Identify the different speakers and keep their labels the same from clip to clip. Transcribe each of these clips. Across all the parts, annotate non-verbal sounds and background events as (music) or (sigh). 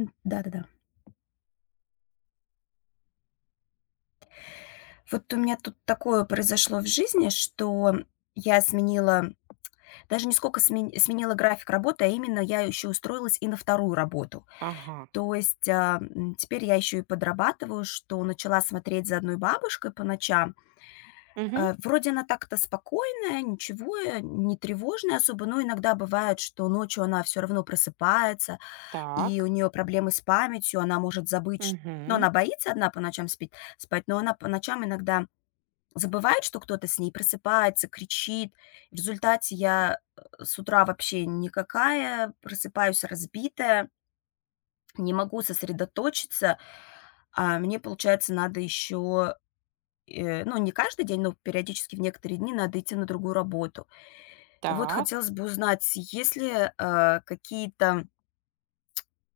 Speaker 1: М, да-да-да. Вот у меня тут такое произошло в жизни, что я сменила, даже не сколько сменила график работы, а именно я еще устроилась и на вторую работу.
Speaker 2: Ага.
Speaker 1: То есть, теперь я еще и подрабатываю, что начала смотреть за одной бабушкой по ночам.
Speaker 2: Мгм.
Speaker 1: Вроде она так-то спокойная, ничего, не тревожная особо, но иногда бывает, что ночью она все равно просыпается, и
Speaker 2: Так.
Speaker 1: у нее проблемы с памятью, она может забыть, ш но
Speaker 2: Мгм.
Speaker 1: она боится одна по ночам спить спать, но она по ночам иногда забывает, что кто-то с ней, просыпается, кричит. В результате я, с утра вообще никакая, просыпаюсь разбитая, не могу сосредоточиться, а мне, получается, надо еще, ну, не каждый день, но периодически в некоторые дни надо идти на другую работу. И вот
Speaker 2: Так.
Speaker 1: хотелось бы узнать, есть ли, какие-то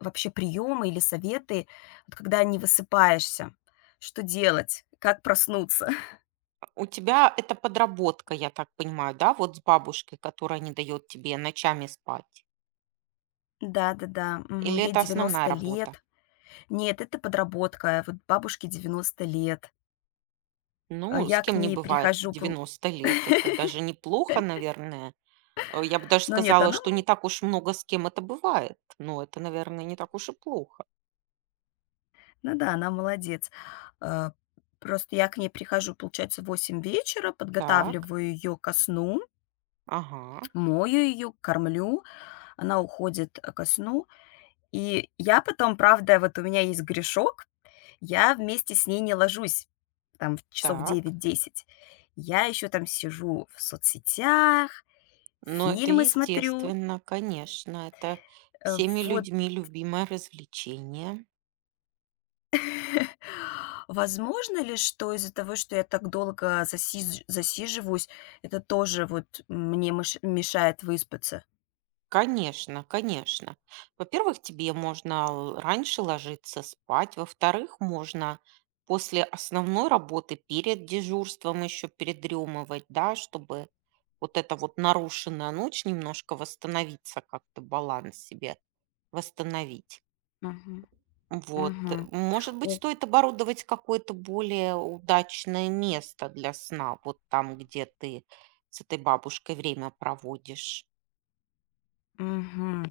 Speaker 1: вообще приемы или советы, вот когда не высыпаешься? Что делать? Как проснуться? (laughs)
Speaker 2: А у тебя это подработка, я так понимаю, да, вот с бабушкой, которая не дает тебе ночами спать?
Speaker 1: Да-да-да, мгм,
Speaker 2: Или
Speaker 1: ей
Speaker 2: это основная
Speaker 1: 90
Speaker 2: работа?
Speaker 1: лет. Нет, это подработка. Вот бабушке 90 лет.
Speaker 2: Ну, с
Speaker 1: Я к
Speaker 2: кем не
Speaker 1: ней
Speaker 2: бывает
Speaker 1: прихожу пол
Speaker 2: 90 лет. Это даже неплохо, наверное. Я бы даже
Speaker 1: ну нет,
Speaker 2: сказала,
Speaker 1: она,
Speaker 2: что не так уж много с кем это бывает. Но это, наверное, не так уж и плохо.
Speaker 1: ну да, она молодец. А, просто я к ней прихожу, получается, в 8 вечера,
Speaker 2: Так.
Speaker 1: подготавливаю ее ко сну,
Speaker 2: Ага.
Speaker 1: мою ее, кормлю, она уходит, ко сну. И я потом, правда, вот у меня есть грешок, я вместе с ней не ложусь там в часов
Speaker 2: Так.
Speaker 1: 9-10. Я еще там сижу в соцсетях,
Speaker 2: Но это
Speaker 1: фильмы смотрю.
Speaker 2: естественно, конечно. Это
Speaker 1: Э,
Speaker 2: всеми
Speaker 1: вот,
Speaker 2: людьми любимое развлечение.
Speaker 1: возможно ли, что из-за того, что я так долго засиживаюсь, это тоже вот мне мыш мешает выспаться?
Speaker 2: Конечно, конечно. Во-первых, тебе можно раньше ложиться спать. Во-вторых, можно после основной работы перед дежурством еще передремывать, да, чтобы вот эта вот нарушенная ночь немножко восстановиться, как-то баланс себе восстановить.
Speaker 1: Мгм,
Speaker 2: Вот.
Speaker 1: мгм,
Speaker 2: Может быть,
Speaker 1: У
Speaker 2: стоит оборудовать какое-то более удачное место для сна, вот там, где ты с этой бабушкой время проводишь.
Speaker 1: мгм.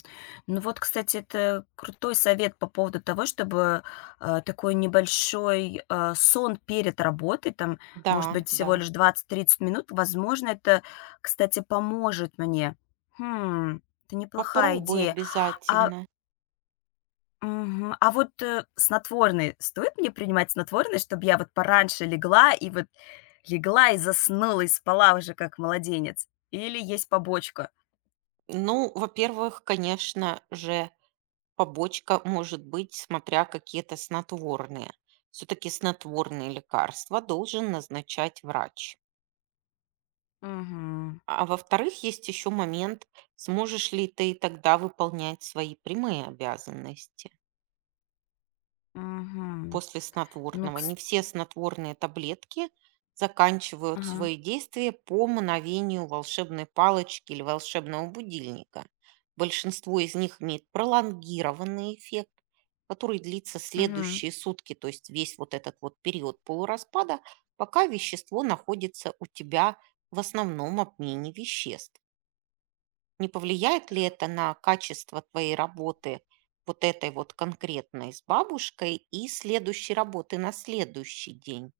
Speaker 1: Ну вот, кстати, это крутой совет по поводу того, чтобы, такой небольшой, сон перед работой, там, может
Speaker 2: Да,
Speaker 1: быть, всего
Speaker 2: да.
Speaker 1: лишь 20-30 минут. Возможно, это, кстати, поможет мне. Хм, это неплохая
Speaker 2: Попробуй
Speaker 1: идея. А
Speaker 2: обязательно.
Speaker 1: Мгм. А вот, снотворные, стоит мне принимать снотворные, чтобы я вот пораньше легла и вот легла и заснула, и спала уже как младенец? Или есть побочка?
Speaker 2: Ну, во-первых, конечно же, побочка может быть, смотря какие то снотворные. Все-таки снотворные лекарства должен назначать врач.
Speaker 1: Мгм.
Speaker 2: А во-вторых, есть еще момент, сможешь ли ты тогда выполнять свои прямые обязанности.
Speaker 1: Мгм.
Speaker 2: После
Speaker 1: Ну,
Speaker 2: снотворного.
Speaker 1: кс
Speaker 2: Не все снотворные таблетки заканчивают
Speaker 1: Ага.
Speaker 2: свои действия по мановению волшебной палочки или волшебного будильника. Большинство из них имеет пролонгированный эффект, который длится
Speaker 1: Мгм.
Speaker 2: следующие сутки, то есть весь вот этот вот период полураспада, пока вещество находится у тебя в основном обмене веществ. Не повлияет ли это на качество твоей работы, вот этой вот конкретной с бабушкой и следующей работы на следующий день?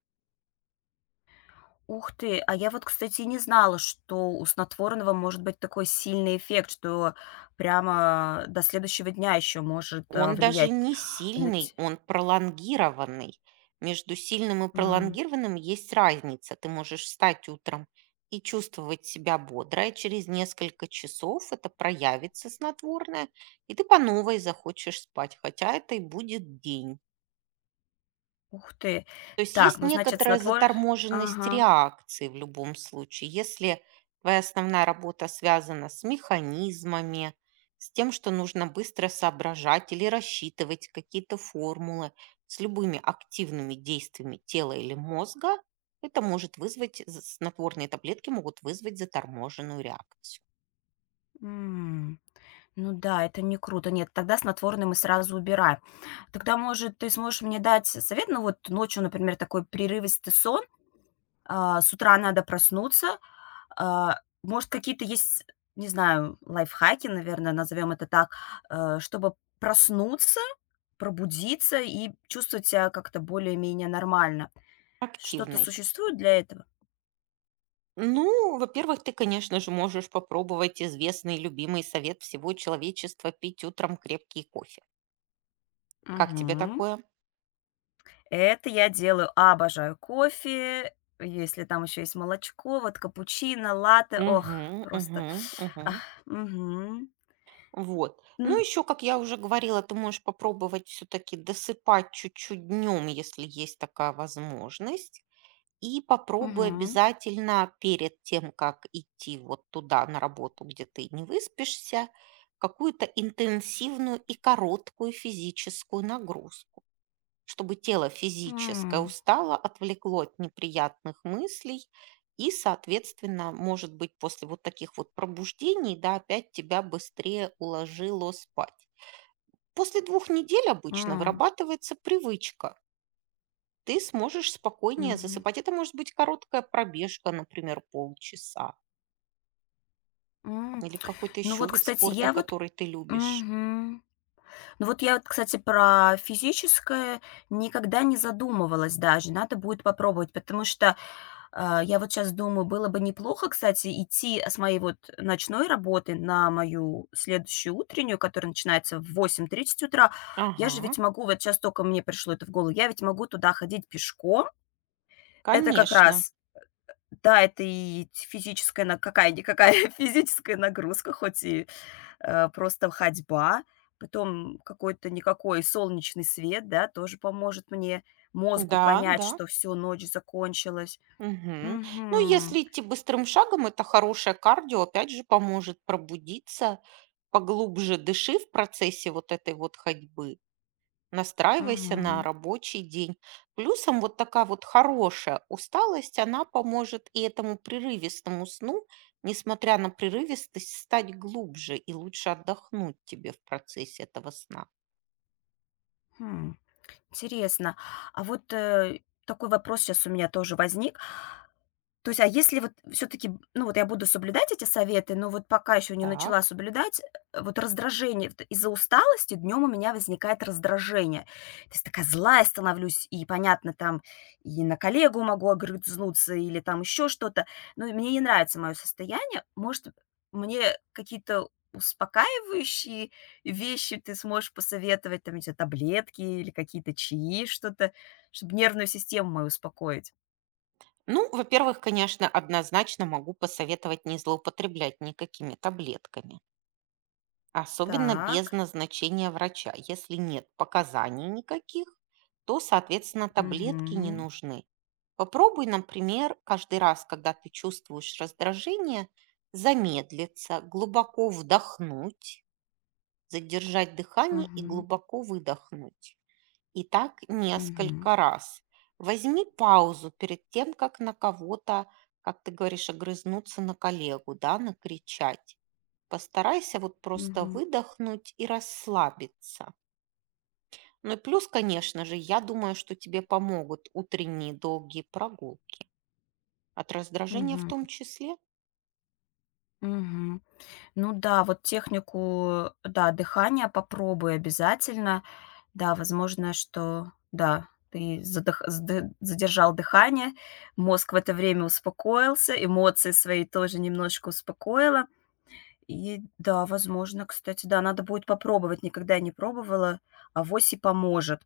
Speaker 1: Ух ты! А я вот, кстати, не знала, что у снотворного может быть такой сильный эффект, что прямо до следующего дня еще может,
Speaker 2: Он даже
Speaker 1: влиять
Speaker 2: не
Speaker 1: на
Speaker 2: сильный,
Speaker 1: ть
Speaker 2: он пролонгированный. Между сильным и
Speaker 1: М.
Speaker 2: пролонгированным есть разница. Ты можешь встать утром и чувствовать себя бодро, и через несколько часов это проявится снотворное, и ты по новой захочешь спать, хотя это и будет день.
Speaker 1: Ух ты!
Speaker 2: То есть
Speaker 1: Так,
Speaker 2: есть
Speaker 1: ну, значит,
Speaker 2: некоторая
Speaker 1: снотвор
Speaker 2: заторможенность
Speaker 1: Ага.
Speaker 2: реакции в любом случае. Если твоя основная работа связана с механизмами, с тем, что нужно быстро соображать или рассчитывать какие-то формулы, с любыми активными действиями тела или мозга, снотворные таблетки могут вызвать заторможенную реакцию.
Speaker 1: М. Ну да, это не круто. Нет, тогда снотворное мы сразу убираем. Тогда, может, ты сможешь мне дать совет? Ну вот ночью, например, такой прерывистый сон, с утра надо проснуться. А, Может, какие-то есть, не знаю, лайфхаки, наверное, назовем это так, чтобы проснуться, пробудиться и чувствовать себя как-то более-менее нормально. Что-то
Speaker 2: Активной.
Speaker 1: существует для этого?
Speaker 2: Ну, во-первых, ты, конечно же, можешь попробовать известный и любимый совет всего человечества пить утром крепкий кофе. Как тебе
Speaker 1: Мгм.
Speaker 2: такое?
Speaker 1: Это я делаю, обожаю кофе, если там еще есть молочко, вот капучино, латте. Ох,
Speaker 2: Мгм,
Speaker 1: просто.
Speaker 2: мгм,
Speaker 1: Ах,
Speaker 2: мгм.
Speaker 1: мгм.
Speaker 2: Вот. Ну,
Speaker 1: М,
Speaker 2: еще, как я уже говорила, ты можешь попробовать все-таки досыпать чуть-чуть днем, если есть такая возможность. И попробуй
Speaker 1: мгм.
Speaker 2: обязательно перед тем, как идти вот туда на работу, где ты не выспишься, какую-то интенсивную и короткую физическую нагрузку. Чтобы тело физическое
Speaker 1: М,
Speaker 2: устало, отвлекло от неприятных мыслей, и, соответственно, может быть, после вот таких вот пробуждений, да, опять тебя быстрее уложило спать. После 2 недель обычно
Speaker 1: м,
Speaker 2: вырабатывается привычка. Ты сможешь спокойнее
Speaker 1: мгм,
Speaker 2: засыпать. Это может быть короткая пробежка, например, полчаса.
Speaker 1: м.
Speaker 2: Или какой-то
Speaker 1: Ну
Speaker 2: еще
Speaker 1: вот,
Speaker 2: вид
Speaker 1: кстати,
Speaker 2: спорта,
Speaker 1: я вот
Speaker 2: который ты любишь.
Speaker 1: мгм. Ну вот я вот, кстати, про физическое никогда не задумывалась даже. Надо будет попробовать, потому что А, Я вот сейчас думаю, было бы неплохо, кстати, идти с моей вот ночной работы на мою следующую утреннюю, которая начинается в 8:30 утра. Я же
Speaker 2: Ага,
Speaker 1: ведь могу, вот сейчас только мне пришло это в голову, я ведь могу туда ходить пешком. Это как
Speaker 2: конечно.
Speaker 1: раз, да, это и физическая на какая-никакая (laughs) физическая нагрузка, хоть и, просто ходьба. Потом какой-то никакой солнечный свет, да, тоже поможет мне, мозгу
Speaker 2: Да,
Speaker 1: понять,
Speaker 2: да.
Speaker 1: что все ночь закончилась.
Speaker 2: Мгм. Ну,
Speaker 1: Мгм.
Speaker 2: если идти быстрым шагом, это хорошее кардио, опять же, поможет пробудиться, поглубже дыши в процессе вот этой вот ходьбы, настраивайся на
Speaker 1: Мгм.
Speaker 2: рабочий день. Плюсом вот такая вот хорошая усталость, она поможет и этому прерывистому сну, несмотря на прерывистость, стать глубже и лучше отдохнуть тебе в процессе этого сна.
Speaker 1: Хм. Интересно. А вот, такой вопрос сейчас у меня тоже возник. То есть, если вот все таки ну, вот я буду соблюдать эти советы, но вот пока еще не начала
Speaker 2: Так.
Speaker 1: соблюдать, вот раздражение вот из-за усталости днем у меня возникает раздражение. То есть такая злая становлюсь, и, понятно, там и на коллегу могу огрызнуться или там еще что-то. Но и мне не нравится мое состояние. Может, мне какие-то успокаивающие вещи ты сможешь посоветовать, там, не знаю, таблетки или какие-то чаи, что-то, чтобы нервную систему мою успокоить?
Speaker 2: Ну, во-первых, конечно, однозначно могу посоветовать не злоупотреблять никакими таблетками. Особенно без
Speaker 1: Так.
Speaker 2: назначения врача. Если нет показаний никаких, то, соответственно, таблетки не
Speaker 1: Мгм.
Speaker 2: нужны. Попробуй, например, каждый раз, когда ты чувствуешь раздражение, замедлиться, глубоко вдохнуть, задержать дыхание и
Speaker 1: Мгм.
Speaker 2: глубоко выдохнуть. И так
Speaker 1: Мгм.
Speaker 2: несколько раз. Возьми паузу перед тем, как на кого-то, как ты говоришь, огрызнуться на коллегу, да, накричать. Постарайся вот просто
Speaker 1: Мгм.
Speaker 2: выдохнуть и расслабиться. Ну и плюс, конечно же, я думаю, что тебе помогут утренние долгие прогулки. От раздражения в
Speaker 1: Мгм.
Speaker 2: том числе.
Speaker 1: Мгм. Ну да, вот технику, да, дыхания попробуй обязательно. Да, возможно, что да, ты задых сды задержал дыхание, мозг в это время успокоился, эмоции свои тоже немножечко успокоила. И да, возможно, кстати, да, надо будет попробовать, никогда не пробовала, авось и поможет.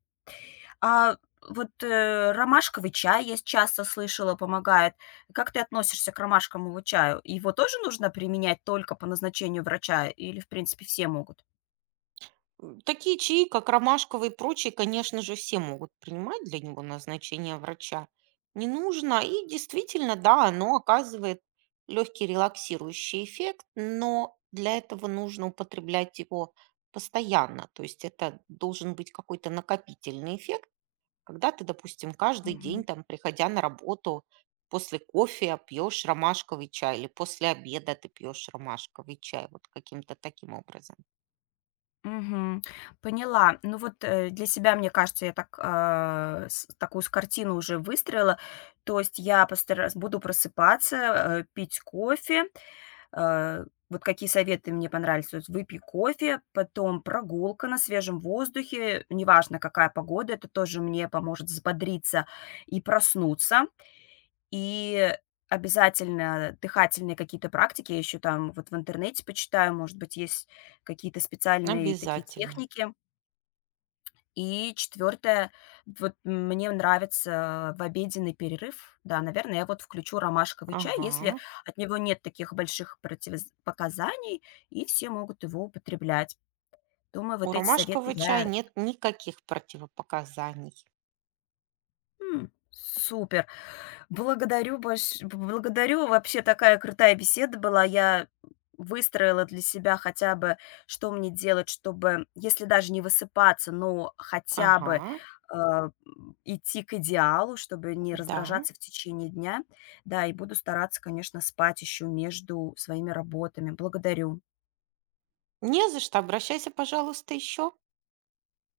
Speaker 1: А вот, ромашковый чай, я часто слышала, помогает. Как ты относишься к ромашковому чаю? Его тоже нужно применять только по назначению врача или, в принципе, все могут?
Speaker 2: Такие чаи, как ромашковый и прочие, конечно же, все могут принимать для него назначение врача. Не нужно. И действительно, да, оно оказывает легкий релаксирующий эффект, но для этого нужно употреблять его постоянно. То есть это должен быть какой-то накопительный эффект, когда ты, допустим, каждый
Speaker 1: Мгм.
Speaker 2: день, там, приходя на работу, после кофе пьешь ромашковый чай или после обеда ты пьешь ромашковый чай, вот каким-то таким образом.
Speaker 1: Мгм. Поняла. Ну вот, для себя, мне кажется, я так, а, с такую с картину уже выстроила. То есть я постара буду просыпаться, пить кофе. Вот какие советы мне понравились. То есть выпей кофе, потом прогулка на свежем воздухе, неважно какая погода, это тоже мне поможет взбодриться и проснуться. И обязательно дыхательные какие-то практики, я еще там вот в интернете почитаю, может быть, есть какие-то специальные такие
Speaker 2: Обязательно.
Speaker 1: техники. И четвертое, вот мне нравится в обеденный перерыв, да, наверное, я вот включу ромашковый чай, если
Speaker 2: Ага.
Speaker 1: от него нет таких больших противопоказаний и все могут его употреблять. Думаю,
Speaker 2: У
Speaker 1: вот эти советы
Speaker 2: ромашкового чая
Speaker 1: я.
Speaker 2: нет никаких противопоказаний.
Speaker 1: М, супер. Благодарю. Вообще такая крутая беседа была. Я выстроила для себя хотя бы, что мне делать, чтобы, если даже не высыпаться, но хотя бы,
Speaker 2: Ага,
Speaker 1: э, идти к идеалу, чтобы не
Speaker 2: да.
Speaker 1: раздражаться в течение дня. Да, и буду стараться, конечно, спать еще между своими работами. Благодарю.
Speaker 2: Не за что, обращайся, пожалуйста, еще.